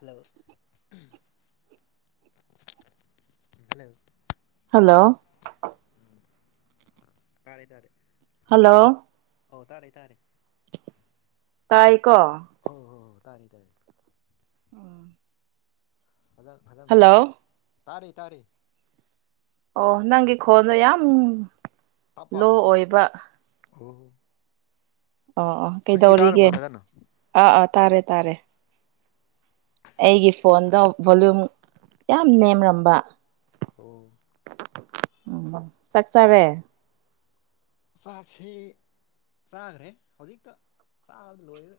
hello hello hello ꯎꯝ ꯇꯥꯔꯦ ꯇꯥꯔꯦ hello ꯑꯣ ꯇꯥꯔꯦ ꯇꯥꯔꯦ ꯇꯥꯏ ꯀꯣ ꯑꯣ ꯍꯣꯏ ꯍꯣꯏ ꯇꯥꯔꯦ ꯇꯥꯔꯦ ꯑꯥ ꯐꯖ ꯐꯖꯟ ꯇꯥꯔꯤ ꯇꯥꯔꯤ ꯇꯥꯔꯤ ꯑꯣ ꯅꯪꯒꯤ ꯈꯣꯟꯗꯣ ꯌꯥꯝ ꯂꯣ ꯑꯣꯏꯕ ꯍꫭꯍꯣ ꯑꯣ ꯑꯣ ꯀꯩꯗꯧꯔꯤꯒꯦ ꯇꯥꯔꯕ ꯐꯖꯅ ꯑꯥ ꯑꯥ ꯇꯥꯔꯦ ꯇꯥꯔꯦ ꯑꯩꯒꯤ ꯐꯣꯟꯗ ꯚꯣꯂꯨꯝ ꯌꯥꯝ ꯅꯦꯝꯔꯝꯕ ꯑꫭ [unintelligible] ꯎꯝꯕ ꯆꯥꯛ ꯆꯔꯦ ꯆꯥꯛꯁꯦ ꯆꯥꯒ꯭ꯔꯦ ꯍꯧꯖꯤꯛꯇ ꯆꯥꯛꯕꯗ ꯂꯣꯏꯔ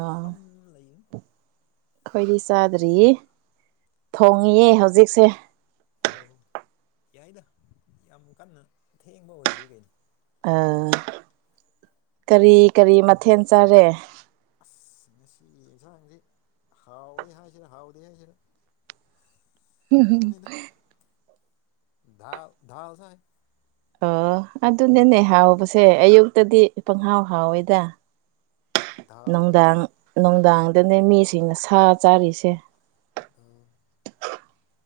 ꯑꯥ ꯐꯝ ꯂꯩꯅꯤ ꯑꯈꯣꯏꯗꯤ ꯆꯥꯗ꯭ꯔꯤꯌꯦ ꯊꯣꯡꯉꯤꯌꯦ ꯍꯧꯖꯤꯛꯁꯦ ꯑꯣ ꯌꯥꯏꯗ ꯌꯥꯝ ꯀꯟꯅ ꯊꯦꯡꯕ ꯑꯣꯏꯗ꯭ꯔꯤ ꯒꯩꯅꯣ ꯑ ꯀꯔꯤ ꯀꯔꯤ ꯃꯊꯦꯟ ꯆꯥꯔꯦ ꯑꯁ ꯉꯁꯤꯒꯤ ꯏꯟꯖꯥꯡꯖꯦ ꯍꯥꯎꯋꯦ ꯍꯥꯏꯁꯤꯔ ꯍꯥꯎꯗꯦ ꯍꯥꯏꯁꯤꯔ ꯀꯅꯤꯅꯤꯗ ꯙꯥꯜ ꯙꯥꯜ ꯆꯥꯢ ꯑꯣ ꯑꯗꯨꯅꯦꯅꯦ ꯍꯥꯎꯕꯁꯦ ꯑꯌꯨꯛꯇꯗꯤ ꯄꯪꯍꯥꯎ ꯍꯥꯎꯋꯦꯗ ꯗꯥꯜꯒ ꯅꯨꯡꯗꯥꯡ ꯅꯨꯡꯗꯥꯡꯗꯅꯦ ꯃꯤꯁꯤꯡꯅ ꯁꯥ ꯆꯥꯔꯤꯁꯦ ꯑꯝ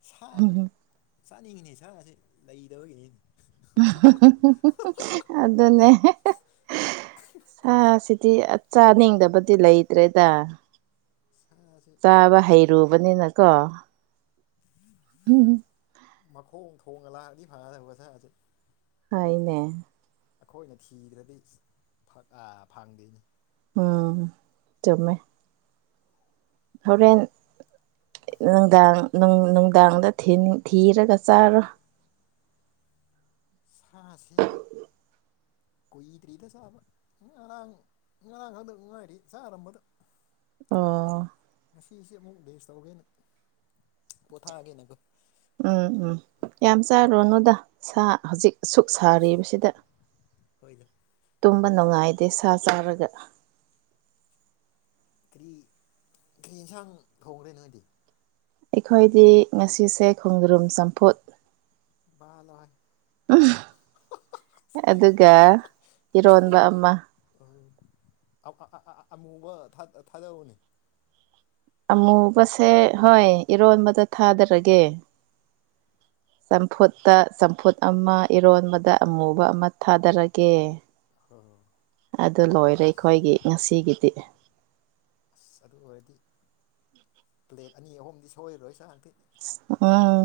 ꯁꯥꯁꯦ ꯆꯥꯅꯤꯡꯉꯤꯅꯦ ꯁꯥꯁꯦ ꯂꯩꯗꯕꯒꯤꯅꯤꯅꯦ ꯑꯗꯨꯅꯦ ꯁꯥ ꯁꯤꯗꯤ ꯆꯥꯅꯤꯡꯗꯕꯗꯤ ꯂꯩꯇ꯭ꯔꯦꯗ ꯁꯥꯁꯤ ꯆꯥꯕ ꯍꯩꯔꯨꯕꯅꯤꯅꯀꯣ ꯎꯝ ꯃꯈꯣꯡ ꯊꯣꯡꯅ ꯂꯥꯛꯑꯗꯤ ꯐꯒꯗꯕ ꯁꯥꯁꯦ ꯍꯥꯏꯅꯦ ꯑꯩꯈꯣꯏꯅ ꯊꯤꯗ꯭ꯔꯗꯤ ꯐꯪꯗꯦꯅꯦ ꯎꯝ ꯆꯨꯝꯃꯦ ꯍꯣꯔꯦꯟ ꯅꯨꯡꯗꯥꯡ ꯅꯨꯡꯗꯥꯡꯗ ꯊꯤꯔꯒ ꯆꯥꯔꯣ ꯁꯥꯥꯁꯤ ꯀꯨꯏꯗ꯭ꯔꯤꯗ ꯆꯥꯕ ꯉꯔꯥꯡ ꯉꯔꯥꯡ ꯈꯪꯗ ꯉꯥꯏꯔꯤ ꯆꯥꯔꯝꯕꯗ ꯑꯣ ꯉꯁꯤꯁꯦ ꯑꯃꯨꯛ ꯕꯦꯁ ꯇꯧꯒꯦꯅ ꯄꯣꯊꯥꯒꯦꯅꯀꫭ ꯎꯝ ꯎꯝ ꯌꯥꯝ ꯆꯥꯔꯨꯔꯅꯨꯗ ꯁꯥ ꯍꯧꯖꯤꯛ ꯑꯁꯨꯨꯛ ꯁꯥꯔꯤꯕꯁꯤꯗ ꯍꯣꯏꯗ ꯇꯨꯝꯕ ꯅꯨꯡꯉꯥꯏꯗꯦ ꯁꯥ ꯆꯥꯔꯒ ꯀꯔꯤ ꯀꯔꯤ ꯌꯦꯟꯁꯥꯡ ꯊꯣꯡꯈ꯭ꯔꯦ ꯅꯣꯏꯗꯤ ꯑꯩꯈꯣꯏꯗꯤ ꯉꯁꯤꯁꯦ ꯈꯣꯡꯗ꯭ꯔꯨꯝ ꯆꯝꯐꯨꯠ ꯚꯜꯂꫭ ꯍꯦ ꯑꯗꯨꯒ ꯏꯔꯣꯟꯕ ꯑꯃ ꯑ ꯑ ꯑꯃꯨꯕ ꯊꯥꯗꯧꯅꯦ ꯑꯃꯨꯕꯁꯦ ꯍꯣꯏ ꯏꯔꯣꯟꯕꯗ ꯊꯥꯗꯔꯒꯦ ꯆꯝꯐꯨꯠꯇ ꯆꯝꯐꯨꯠ ꯑꯃ ꯏꯔꯣꯟꯕꯗ ꯑꯃꯨꯕ ꯑꯃ ꯊꯥꯗꯔꯒꯦ ꯑꯗꯨ ꯂꯣꯏꯔꯦ ꯑꯁ ꯑꯩꯈꯣꯏꯒꯤ ꯉꯁꯤꯒꯤꯗꯤ ꯑꯁ ꯑꯗꯨ ꯑꯣꯏꯔꯗꯤ ꯄ꯭ꯂꯦꯠ ꯑꯅꯤ ꯑꯍꯨꯝꯗꯤ ꯁꯣꯏꯔꯣꯏ ꯏꯟꯁꯥꯡꯗꯤ ꯎꯝ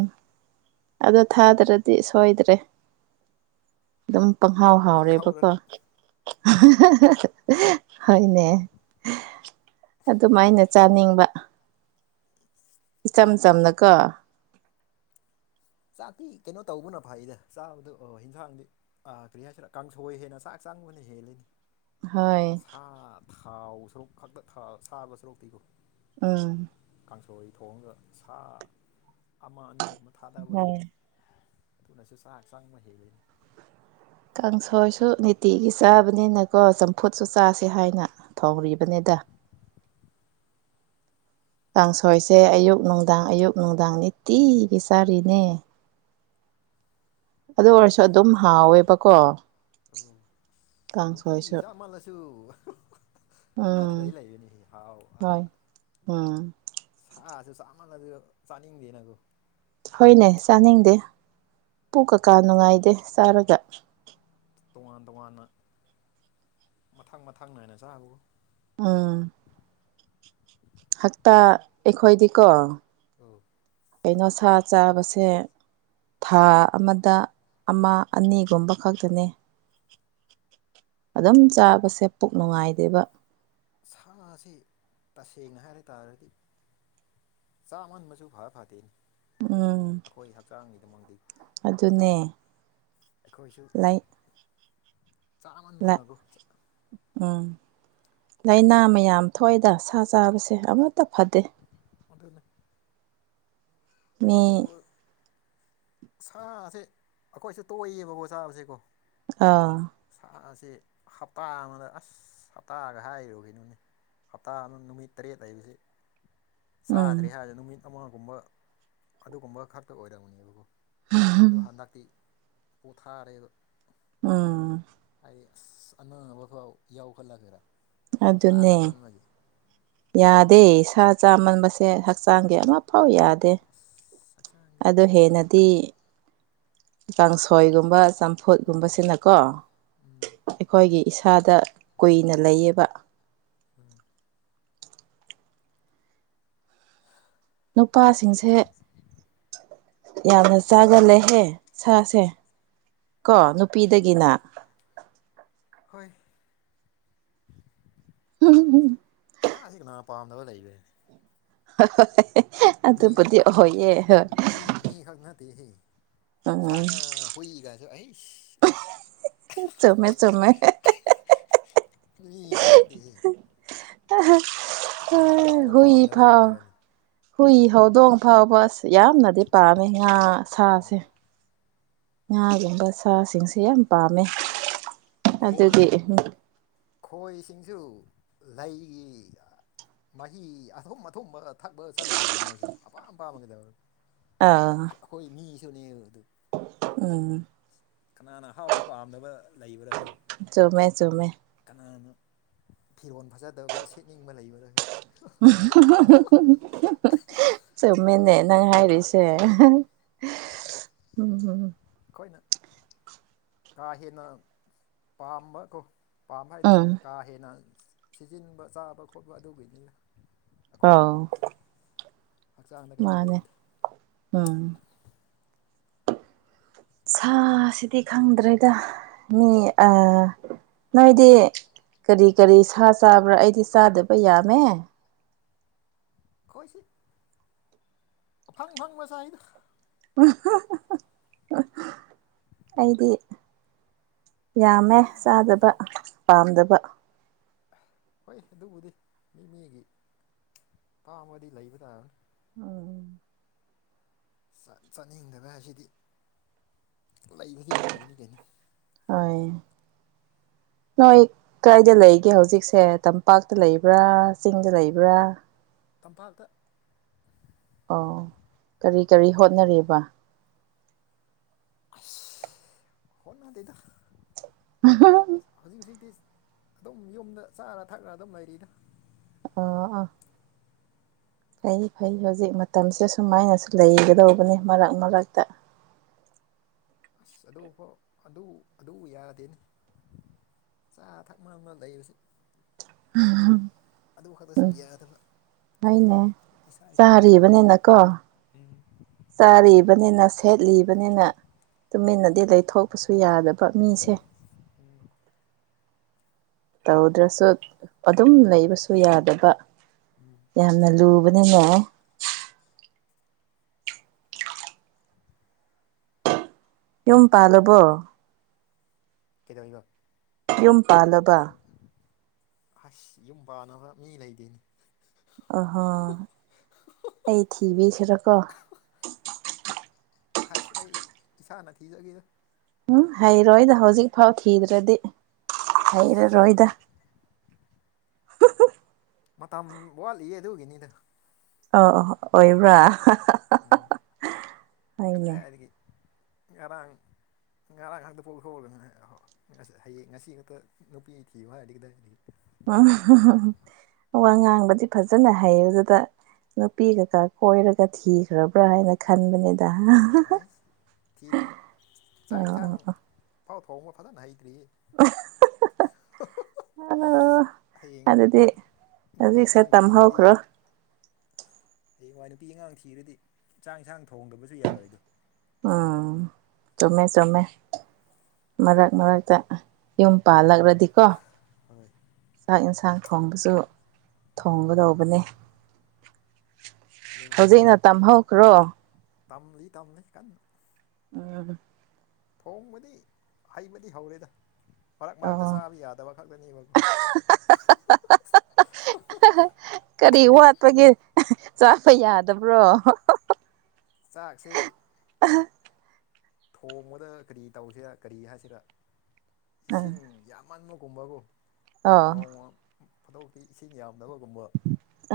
ꯑꯗꯣ ꯊꯥꯗ꯭ꯔꯗꯤ ꯁꯣꯏꯗ꯭ꯔꯦ ꯑꯗꯨꯝ ꯄꯪꯍꯥꯎ ꯃꯩ ꯍꯥꯎꯔꯦꯕꯀꯣ ꯍꯧꯔꯅꯤ ꯍꯣꯏꯅꯦ ꯑꯗꯨꯃꯥꯏꯅ ꯆꯥꯅꯤꯡꯕ ꯏꯆꯝ ꯆꯥꯛꯇꯤ ꯆꯝꯅꯀꯣ ꯆꯥꯛꯇꯤ ꯀꯩꯅꯣ ꯇꯧꯕꯅ ꯐꯩꯗ ꯆꯥꯕꯗꯣ ꯑꯣ ꯍꯟꯁꯥꯡꯗꯤ ꯑꯥ ꯀ꯭ꯔꯤ ꯍꯥꯏꯁꯤꯔ ꯀꯥꯡꯁꯣꯏ ꯍꯦꯟꯅ ꯆꯥꯛ ꯆꯥꯡꯕꯅ ꯍꯦꯜꯂꯤꯅꯤ ꯍꯣꯏ ꯑꯥ ꯊꯥꯎ ꯁꯔꯨꯛ ꯈꯛꯇ ꯁꯥꯕ ꯁꯔꯨꯛꯇꯤ [unintelligible] ꯎꯝ ꯀꯥꯡꯁꯣꯏ ꯊꯣꯡꯒꯥ ꯁꯥ ꯑꯃ ꯑꯅꯤꯒꯨꯝꯕ ꯍꯣꯏ ꯊꯥꯗꯕꯗꯨꯕꯨ ꯑꯗꯨꯅꯁꯨ ꯆꯥꯛ ꯆꯪꯕ ꯍꯦꯜꯂꯤꯅꯤ ꯀꯥꯡꯁꯣꯏꯁꯨ ꯅꯤꯇꯤꯒꯤ ꯆꯥꯕꯅꯤꯅꯀꯣ ꯆꯝꯐꯨꯠꯁꯨ ꯆꯥꯁꯦ ꯍꯥꯏꯅ ꯊꯧꯔꯤꯕꯅꯦꯗ ꯀꯥꯡꯁꯣꯏꯁꯦ ꯑꯌꯨꯛ ꯅꯨꯡꯗꯥꯡ ꯑꯌꯨꯛ ꯅꯨꯡꯗꯥꯡ ꯅꯤꯇꯤꯒꯤ ꯆꯥꯔꯤꯅꯦ ꯑꯗꯨ ꯑꯣꯏꯔꯁꯨ ꯑꯗꯨꯝ ꯍꯥꯎꯋꯦꯕꯀꯣ ꯑꯧ ꯅꯨꯡꯇꯤꯒꯤ ꯀꯥꯡꯁꯣꯏꯁꯨ ꯖꯥꯃꯥꯜꯂꯁꯨ ꯑꯥꯃꯥꯗꯤ ꯎꯝ ꯂꯩ ꯂꯩꯕꯅꯤ ꯍꯥꯎ ꯑ ꯍꯣꯏ ꯎꯝ ꯁꯥꯁꯨ ꯆꯥꯃꯥꯟꯂꯥꯁꯨ ꯆꯥꯅꯤꯡꯗꯦꯅꯀꯣ ꯍꯣꯏꯅꯦ ꯆꯥꯅꯤꯡꯗꯦ ꯄꯨ ꯀꯀꯥ ꯅꯨꯡꯉꯥꯏꯗꯦ ꯆꯥꯔꯒ ꯇꯣꯉꯥꯟ ꯇꯣꯉꯥꯟꯅ ꯃꯊꯪ ꯃꯊꯪ ꯅꯥꯏꯅ ꯆꯥꯕꯒꯣ ꯎꯝ ꯍꯥꯛꯇꯥ ꯑꯩꯈꯣꯏꯗꯤꯀꯣ ꯎꯝ ꯀꯩꯅꯣ ꯁꯥ ꯆꯥꯕꯁꯦ ꯊꯥ ꯑꯃꯗ ꯑꯃ ꯑꯅꯤꯒꯨꯝꯕ ꯈꯛꯇꯅꯤ ꯑꯗꯨꯝ ꯆꯥꯕꯁꯦ ꯄꯨꯛ ꯅꯨꯡꯉꯥꯏꯗꯦꯕ ꯁꯥ ꯑꯁꯤ ꯇꯁꯦꯡꯅ ꯍꯥꯏꯔ ꯇꯥꯔꯗꯤ ꯆꯥꯃꯟꯕꯁꯨ ꯐꯔ ꯐꯗꯦꯅꯤ ꯎꯝ ꯑꯩꯈꯣꯏ ꯍꯛꯆꯥꯡꯒꯤꯗꯃꯗꯤ ꯑꯗꯨꯅꯦ ꯑꯩꯈꯣꯏꯁꯨ ꯂꯥꯏ ꯂꯥꯏ ꯆꯥꯃꯟꯅꯔꯒ ꯎꯝ ꯂꯥꯏꯅꯥ ꯃꯌꯥꯝ ꯊꯣꯛꯏꯗ ꯁꯥ ꯆꯥꯕꯁꯦ ꯑꯃꯠꯇ ꯐꯗꯦ ꯑꯥꯗꯨꯅꯦ ꯑꯩꯈꯣꯏ ꯁꯌꯨ ꯃꯤ ꯁꯥꯁꯦ ꯑꯩꯈꯣꯏꯁꯨ ꯇꯣꯛꯏꯌꯦꯕꯀꯣ ꯆꯥꯕꯁꯦꯀꯣ ꯑꯥ ꯁꯥ ꯑꯁꯤ ꯍꯞꯇꯥ ꯑꯃꯗ ꯑꯁ ꯍꯞꯇꯥꯒ ꯍꯥꯏꯔꯨꯒꯤꯅꯣꯅꯤ ꯍꯞꯇꯥ ꯑꯃ ꯅꯨꯃꯤꯠ ꯇꯔꯦꯠ ꯂꯩꯏꯕꯁꯤ ꯆꯥꯗ꯭ꯔꯦ ꯎꯝ ꯍꯥꯏꯔ ꯅꯨꯃꯤꯠ ꯑꯃꯒꯨꯝꯕ ꯑꯗꯨꯒꯨꯝꯕ ꯈꯛꯇ ꯑꯣꯏꯔꯝꯅꯦꯕꯀꯣ ꯑꯗꯣ ꯍꯟꯗꯛꯇꯤ ꯄꯣꯊꯥꯔꯦꯕ ꯎꯝ ꯑꯩ ꯑꯁ [unintelligible] ꯌꯥꯎ ꯍꯜ ꯈꯜꯂꯒꯦꯔ ꯑꯗꯨꯅꯦ ꯌꯥꯗꯦ ꯁꯥ ꯆꯥꯃꯟꯕꯁꯦ ꯍꯛꯆꯥꯡꯗꯤ ꯑꯃ ꯐꯥꯎ ꯌꯥꯗꯦ ꯑꯁ ꯍꯛꯆꯥꯡꯗꯤ ꯑꯗꯨ ꯍꯦꯟꯅꯗꯤ ꯀꯥꯡꯁꯣꯏꯒꯨꯝꯕ ꯎꯝ ꯆꯝꯐꯨꯠꯀꯨꯝꯕꯁꯤꯅꯀꯣ ꯎꯝ ꯑꯩꯈꯣꯏꯒꯤ ꯏꯁꯥꯗ ꯀꯨꯏꯅ ꯂꯩꯌꯦꯕ ꯎꯝ ꯅꯨꯄꯥꯁꯤꯡꯁꯦ ꯌꯥꯝꯅ ꯆꯥꯒꯂꯍꯦ ꯁꯥꯁꯦ ꯀꯣ ꯅꯨꯄꯤꯗꯒꯤꯅ ꯍꯣꯏ [unintelligible] ꯁꯥꯁꯤ ꯀꯅꯥ ꯄꯥꯝꯗꯕ [unintelligible] ꯍꯣꯏ ꯑꯗꯨꯕꯨꯗꯤ ꯑꯣꯏꯌꯦ ꯍꯣꯏ ꯃꯤ ꯃꯤ ꯈꯛ ꯅꯠꯇꯦꯍꯦ ꯁꯥ ꯎꯝ ꯉꯥ ꯍꯨꯏꯒꯁꯨ ꯑꯩꯁ ꯆꯨꯝꯃꯦ ꯆꯨꯝꯃꯦ ꯃꯤꯈꯛ ꯅꯠꯇꯦꯍꯦ ꯀꯅꯥꯅ ꯑꯍꯥꯎꯕ ꯍꯨꯏ ꯄꯥꯝꯗꯕ ꯐꯥꯎ ꯂꯩꯕ꯭ꯔꯅꯤ ꯍꯨꯏ ꯍꯧꯗꯣꯡ ꯐꯥꯎꯄ ꯌꯥꯝꯅꯗꯤ ꯄꯥꯝꯃꯦ ꯉꯥ ꯁꯥꯁꯦ ꯉꯥꯒꯨꯝꯕ ꯁꯥꯁꯤꯡꯁꯦ ꯌꯥꯝ ꯄꯥꯝꯃꯦ ꯈꯣꯏ ꯑꯗꯨꯒꯤ ꯈꯣꯏꯁꯤꯡꯁꯨ ꯂꯩ ꯃꯍꯤ ꯑꯊꯨꯝ ꯑꯊꯨꯝꯕ ꯊꯛꯄ ꯆꯠꯂꯤꯗꯨꯗꯤ ꯃꯣꯏꯁꯨ ꯑꯄꯥꯝ ꯄꯥꯝꯕꯒꯩꯗꯧ ꯑꯥ ꯑꯩꯈꯣꯏ ꯃꯤꯁꯨꯅꯦ ꯑꯗꯨ ꯎꯝ ꯀꯅꯥꯅ ꯑꯍꯥꯎꯕ ꯄꯥꯝꯗꯕ ꯂꯩꯕ꯭ꯔꯥ ꯍꯦ ꯆꯨꯝꯃꯦ ꯆꯨꯝꯃꯦ ꯀꯅꯥꯅ ꯐꯤꯔꯣꯜ ꯐꯖꯗꯕ ꯁꯦꯠꯅꯤꯡꯕ ꯂꯩꯕꯔꯥ ꯍꯦ [unintelligible] ꯆꯨꯝꯃꯦꯅꯦ ꯅꯪ ꯍꯥꯏꯔꯤꯁꯦ ꯎꯝ ꯑꯩꯈꯣꯏꯅ ꯀꯥ ꯍꯦꯟꯅ ꯄꯥꯝꯕ ꯀꯣ ꯄꯥꯝꯕ ꯍꯥꯏꯗꯤ ꯎꯝ ꯀꯥ ꯍꯦꯟꯅ ꯁꯤꯖꯤꯟꯕ ꯆꯥꯕ ꯈꯣꯠꯄ ꯑꯗꯨꯒꯤꯅꯤꯅ ꯑꯥꯎ ꯍꯛꯆꯥꯡꯗ ꯀꯩꯅꯣ ꯃꯥꯅꯦ ꯇꯧꯔꯤꯗꯨ ꯎꯝ ꯁꯥꯁꯤꯗꯤ ꯈꯪꯗ꯭ꯔꯦꯗ ꯃꯤ ꯅꯣꯏꯗꯤ ꯀꯔꯤ ꯀꯔꯤ ꯁꯥ ꯆꯥꯕ꯭ꯔꯥ ꯑꯩꯗꯤ ꯆꯥꯗꯕ ꯌꯥꯝꯃꯦ ꯀꯣꯏꯁꯤ ꯐꯪ ꯐꯪꯕꯆꯥꯏꯗ ꯑꯩꯗꯤ ꯌꯥꯝꯃꯦ ꯆꯥꯗꯕ ꯄꯥꯝꯗꯕ ꯍꯣꯏ ꯑꯗꯨꯕꯨꯗꯤ ꯃꯤ ꯃꯤꯒꯤ ꯄꯥꯝꯃꯗꯤ ꯂꯩꯕ ꯇꯥꯕꯅꯤ ꯎꯝ ꯆꯥꯛ ꯆꯥꯅꯤꯡꯗꯔꯦ ꯉꯁꯤꯗꯤ ꯂꯩꯕꯗꯤ ꯇꯥꯕꯅꯤ ꯀꯩꯅꫭ ꯍꫭꯏ ꯅꫭꯏ ꯀꯥꯏꯗ ꯂꯩꯒꯦ ꯍꯧꯖꯤꯛꯁꯦ ꯇꯝꯄꯥꯛꯇ ꯂꯩꯕ꯭ꯔꯥ ꯆꯤꯡꯗ ꯂꯩꯕ꯭ꯔꯥ ꯇꯝꯄꯥꯛꯇ ꯑꯣ ꯀꯔꯤ ꯀꯔꯤ ꯍꯣꯠꯅꯔꯤꯕ ꯑꯁ ꯍꯣꯠꯅꯗꯦꯗ ꯍꯧꯖꯤꯛ ꯍꯧꯖꯤꯛꯇꯤ ꯑꯗꯨꯝ ꯌꯨꯝꯗ ꯆꯥꯔ ꯊꯛꯑ꯭ꯔ ꯑꯗꯨꯝ ꯂꯩꯔꯤꯗ ꯑ ꯑꯥ ꯐꯩ ꯐꯩ ꯍꯧꯖꯤꯛ ꯃꯇꯝꯁꯦ ꯁꯨꯃꯥꯏꯅꯁꯨ ꯂꯩꯒꯗꯧꯕꯅꯤ ꯃꯔꯛ ꯃꯔꯛꯇ ꯑꯁ ꯑꯗꯨꯐꯥꯎ ꯑꯗꯨ ꯑꯗꯨ ꯌꯥꯗꯦꯅꯦ ꯆꯥ ꯊꯛ ꯃꯝꯗ ꯂꯩꯔꯁꯨ ꯎꯝꯝ [unintelligible] ꯑꯗꯨ ꯈꯛꯇꯁꯨ ꯌꯥꯗꯕ ꯍꫭꯏꯅꯦ ꯏꯁꯥ ꯏꯁꯥꯒꯤ ꯆꯥꯔꯤꯕꯅꯤꯅꯀꯣ ꯆꯥꯔꯤꯕꯅꯤꯅ ꯁꯦꯠꯂꯤꯕꯅꯤꯅ ꯑꯧ ꯇꯨꯃꯤꯟꯅꯗꯤ ꯂꯩꯊꯣꯛꯄꯁꯨ ꯌꯥꯗꯕ ꯃꯤꯁꯦ ꯎꯝ ꯇꯧꯗ꯭ꯔꯁꯨ ꯑꯗꯨꯝ ꯂꯩꯕꯁꯨ ꯌꯥꯗꯕ ꯎꯝ ꯌꯥꯝꯅ ꯂꯨꯕꯅꯤꯅꯦ [unintelligible] ꯌꯨꯝ ꯄꯥꯜꯂꯕꯣ ꯀꯩꯗꯧꯅꯣ ꯌꯨꯝ ꯄꯥꯜꯂꯕ ꯑꯁ ꯌꯨꯝ ꯄꯥꯟꯅꯕ ꯃꯤ ꯂꯩꯗꯣꯏꯅꯤ ꯑꯍꯣ ꯑꯩ ꯊꯤꯕꯤꯁꯤꯔꯀꯣ ꯍꯁ ꯑꯩ ꯏꯁꯥꯅ ꯊꯤꯖꯒꯗ ꯎꯝ ꯍꯩꯔꯣꯏꯗ ꯍꯧꯖꯤꯛꯐꯥꯎ ꯊꯤꯗ꯭ꯔꯗꯤ ꯑꯁ ꯍꯩꯔꯔꯣꯏꯗ ꯃꯇꯝ ꯋꯥꯠꯂꯤ ꯑꯗꯨꯒꯤꯅꯤꯗ ꯑ ꯑ ꯑꯣꯏꯕ꯭ꯔꯥ ꯎꯝ ꯀꯗꯥ ꯍꯣꯏꯅꯦ ꯉꯔꯥꯡ ꯉꯒꯥꯔꯥꯡ ꯈꯗꯤ ꯄꯨꯣ ꯈꯣꯔꯒꯅꯅꯦꯣ ꯁ ꯍꯌꯦꯡ ꯉꯁꯤ ꯈꯛꯇ ꯅꯨꯄꯤ ꯊꯤꯕ ꯍꯥꯏꯗꯤ ꯀꯗꯥꯏꯗꯤ ꯎꯝ ꯋꯥ ꯉꯥꯡꯕꯗꯤ ꯐꯖꯅ ꯍꯩ ꯑꯗꯨꯗ ꯅꯨꯄꯤ ꯀꯀꯥ ꯀꯣꯏꯔꯒ ꯊꯤꯈ꯭ꯔꯕ꯭ꯔꯥ ꯍꯥꯏꯅ ꯈꯟꯕꯅꯤꯗ ꯑꯩ ꯊꯤꯗ꯭ꯔꯤ ꯆꯥꯛ ꯑꯣ ꯌꯦꯟꯁꯥꯡ ꯄꯥꯎ ꯊꯣꯡꯕ ꯐꯖꯅ ꯍꯩꯇ꯭ꯔꯤ ꯑ ꯑꯣ ꯍꯌꯦꯡ ꯑꯗꯨꯗꯤ ꯅꯨꯄꯤ ꯍꯧꯖꯤꯛꯁꯦ ꯑꯉꯥꯡ ꯊꯤꯔꯗꯤ ꯇꯝꯍꯧꯈ꯭ꯔꯣ ꯍꯌꯦꯡꯋꯥꯏ ꯅꯨꯄꯤ ꯑꯉꯥꯡ ꯊꯤꯔꯗꯤ ꯆꯥꯡ ꯏꯟꯁꯥꯡ ꯊꯣꯡꯗꯕꯁꯨ ꯌꯥꯔꯣꯏꯗꯣ ꯎꯝ ꯆꯃꯦ ꯆꯣꯃꯦ ꯃꯔꯛ ꯃꯔꯛꯇ ꯌꯨꯝ ꯄꯥꯜꯂꯛꯂꯗꯤꯀꯣ ꯍꯣꯏ ꯆꯥꯛ ꯏꯟꯁꯥꯡ ꯊꯣꯡꯕꯁꯨ ꯊꯣꯡꯒꯗꯧꯕꯅꯤ ꯑꯗꯨ ꯍꯧꯖꯤꯛꯅ ꯇꯝꯍꯧꯈ꯭ꯔꯣ ꯇꯝꯂꯤ ꯇꯝꯂꯤ ꯀꯟꯅ ꯎ ꯊꯣꯡꯕꯗꯤ ꯍꯩꯕꯗꯤ ꯍꯧꯔꯦꯗ ꯃꯔꯛ ꯃꯔꯛꯇ ꯑꯣ ꯆꯥꯕ ꯌꯥꯗꯕ ꯈꯛꯇꯅꯦꯕꯀꯣ [unintelligible] ꯀꯔꯤ ꯋꯥꯠꯄꯒꯦ ꯆꯥꯕ ꯌꯥꯗꯕ꯭ꯔꯣ ꯆꯥꯛꯁꯤ ꯊꯣꯡꯕꯗ ꯀꯔꯤ ꯇꯧꯁꯤꯔꯥ ꯀꯔꯤ ꯍꯥꯏꯁꯤꯔꯥ ꯑ ꯏꯁꯤꯡ ꯌꯥꯝ ꯃꯟꯕꯒꯨꯝꯕꯀꯣ ꯑꯣ ꯅꯣꯡꯃ ꯐꯗꯣꯛ ꯇꯤ ꯏꯁꯤꯡ ꯌꯥꯝꯗꯕꯒꯨꯝꯕ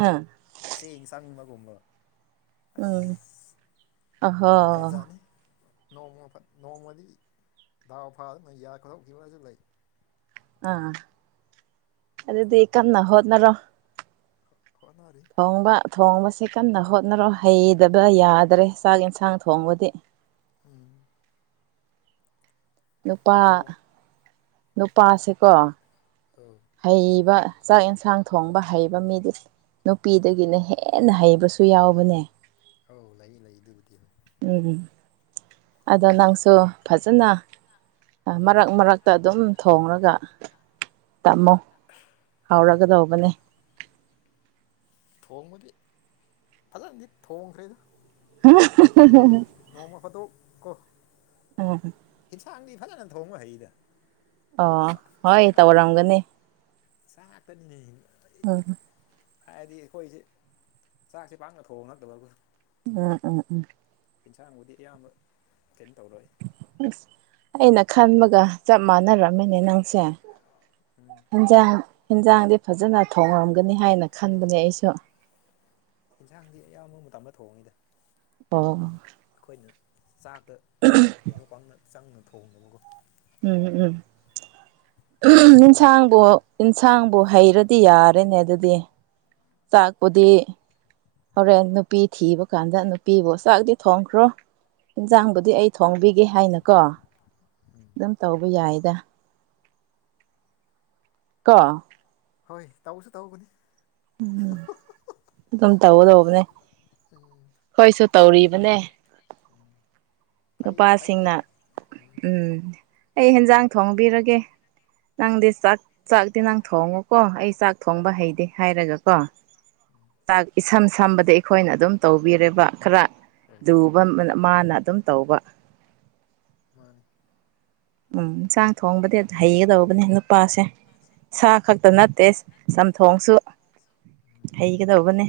ꯑꯥ ꯆꯦꯡ ꯆꯪꯕꯒꯨꯝꯕ ꯎꯝ ꯑꯁ ꯑꯍꯣ ꯖꯥꯠ ꯖꯥꯠꯅꯦ ꯅꯣꯡꯃ ꯐꯠ ꯅꯣꯡꯃꯗꯤ ꯗꯥꯎ ꯐꯥꯗꯨꯅ ꯌꯥ ꯈꯣꯗꯣꯛꯈꯤꯕꯁꯨ ꯂꯩ ꯑꯥ ꯑꯗꯨꯗꯤ ꯀꯟꯅ ꯍꯣꯠꯅꯔꯣ ꯍꯣꯠꯅꯔꯤ ꯊꯣꯡꯕ ꯊꯣꯡꯕꯁꯤ ꯀꯟꯅ ꯎꯝ ꯍꯣꯠꯅꯔꯣ ꯍꯩꯗꯕ ꯌꯥꯗ꯭ꯔꯦ ꯆꯥꯛ ꯏꯟꯁꯥꯡ ꯊꯣꯡꯕꯗꯤ ꯎꯝ ꯅꯨꯄꯥ ꯊꯣꯡ ꯅꯨꯄꯥꯁꯤꯀꯣ ꯑꯧ ꯍꯩꯕ ꯆꯥꯛ ꯏꯟꯁꯥꯡ ꯊꯣꯡꯕ ꯍꯩꯕ ꯃꯤꯗꯤ ꯅꯨꯄꯤꯗꯒꯤꯅ ꯍꯦꯟꯅ ꯍꯩꯕꯁꯨ ꯌꯥꯎꯕꯅꯦ ꯑꯧ ꯂꯩꯌꯦ ꯂꯩ ꯑꯗꯨꯕꯨꯗꯤ ꯎꯝ ꯑꯗꯣ ꯅꯪꯁꯨ ꯐꯖꯅ ꯃꯔꯛ ꯃꯔꯛꯇ ꯑꯗꯨꯝ ꯊꯣꯡꯂꯒ ꯇꯝꯃꯣ ꯍꯥꯎꯔꯒꯗꯧꯕꯅꯦ ꯊꯣꯡꯕꯗꯤ ꯐꯖꯅꯗꯤ ꯊꯣꯡꯈ꯭ꯔꯦꯗ [unintelligible] ꯅꯣꯡꯃ ꯐꯗꯣꯛ ꯀꯣ ꯎꯝ ꯏꯟꯁꯥꯡꯗꯤ ꯐꯖꯅ ꯊꯣꯡꯕ ꯍꯩꯗ ꯑꯣ ꯆꯥꯛ ꯍꯣꯏ ꯆꯥꯛ ꯇꯅꯤ ꯇꯧꯔꯝꯒꯅꯤ ꯆꯥꯛꯇꯅꯤꯅꯦꯍꯦ ꯑꯩ ꯎꯝ ꯐꯗꯤ ꯈꯣꯏꯁꯦ ꯆꯥꯛꯁꯦ ꯄꯥꯛꯅ ꯊꯣꯡꯅꯗꯕ ꯀꯣ ꯎꯝ ꯎꯝ ꯎꯝ ꯏꯟꯁꯥꯡꯕꯨꯗꯤ ꯑꯌꯥꯝꯕ ꯀꯩꯝ ꯇꯧꯔꯣꯏ ꯑꯁ ꯑꯩꯅ ꯈꯟꯕꯒ ꯆꯞ ꯃꯥꯟꯅꯔꯝꯃꯤꯅꯦ ꯅꯪꯁꯦ ꯎꯝ ꯍꯦꯟꯖꯥꯡ ꯍꯤꯟꯖꯥꯡꯗꯤ ꯐꯖꯅ ꯊꯣꯡꯉꯝꯒꯅꯤ ꯍꯥꯏꯅ ꯈꯟꯕꯅꯦ ꯑꯩꯁꯨ ꯍꯤꯟꯁꯥꯡꯗꯤ ꯑꯌꯥꯝꯕ ꯃꯇꯝꯗ ꯊꯣꯡꯉꯤꯗ ꯑꯣ ꯑꯩꯈꯣꯏꯅ ꯆꯥꯛꯗ [unintelligible] ꯀꯩꯅꯣ ꯄꯥꯡꯅ ꯆꯪꯅ ꯊꯣꯡꯗꯕꯀꯣ ꯎꯝ ꯎꯝ ꯑꯩꯈꯣꯏ ꯏꯟꯁꯥꯡꯕꯣ ꯏꯟꯁꯥꯡꯕꯨ ꯍꯩꯔꯗꯤ ꯌꯥꯔꯦꯅꯦ ꯑꯗꯨꯗꯤ ꯆꯥꯛꯄꯨꯗꯤ ꯍꯣꯔꯦꯟ ꯅꯨꯄꯤ ꯊꯤꯕ ꯀꯥꯟꯗ ꯅꯨꯄꯤꯕꯨ ꯆꯥꯛꯗꯤ ꯊꯣꯡꯈ꯭ꯔꯣ ꯏꯟꯖꯥꯡꯕꯨꯗꯤ ꯑꯩ ꯊꯣꯡꯕꯤ ꯒꯦ ꯍꯥꯏꯅꯀꯣ ꯎꯝ ꯑꯗꯨꯝ ꯇꯧꯕ ꯌꯥꯏꯗ ꯀꯣ ꯍꯣꯏ ꯇꯧꯁꯨ ꯇꯧꯒꯅꯤ ꯎꯝ ꯑꯗꯨꯝ ꯇꯧꯒꯗꯧꯕꯅꯦ ꯎꯝ ꯍꯣꯏꯁꯨ ꯇꯧꯔꯤꯕꯅꯦ ꯎꯝ ꯐꯩ ꯐꯩꯗ ꯅꯨꯄꯥꯁꯤꯡꯅ ꯎꯝ ꯑꯩ ꯍꯦꯟꯖꯥꯡ ꯊꯣꯡꯕꯤꯔꯒꯦ ꯎꯝ ꯅꯪꯗꯤ ꯆꯥꯛ ꯆꯥꯛꯇꯤ ꯅꯪ ꯊꯣꯡꯉꯨꯀꯣ ꯑꯩ ꯆꯥꯛ ꯊꯣꯡꯕ ꯎꯝ ꯍꯩꯗꯦ ꯍꯥꯏꯔꯒꯀꯣ ꯆꯥꯛ ꯏꯁꯝ ꯁꯝꯕꯗꯩ ꯑꯩꯈꯣꯏꯅ ꯑꯗꯨꯝ ꯇꯧꯕꯤꯔꯦꯕ ꯈꯔ ꯎꯝ ꯂꯨꯕ ꯃꯥꯅ ꯑꯗꯨꯝ ꯇꯧꯕ ꯃꯥꯅꯤ ꯎꯝ ꯆꯥꯛ ꯊꯣꯡꯕꯗꯤ ꯍꯩꯒꯗꯧꯕꯅꯦ ꯅꯨꯄꯥꯁꯦ ꯁꯥ ꯈꯛꯇ ꯅꯠꯇꯦ ꯆꯝꯊꯣꯡꯁꯨ ꯎꯝ ꯍꯩꯒꯗꯧꯕꯅꯦ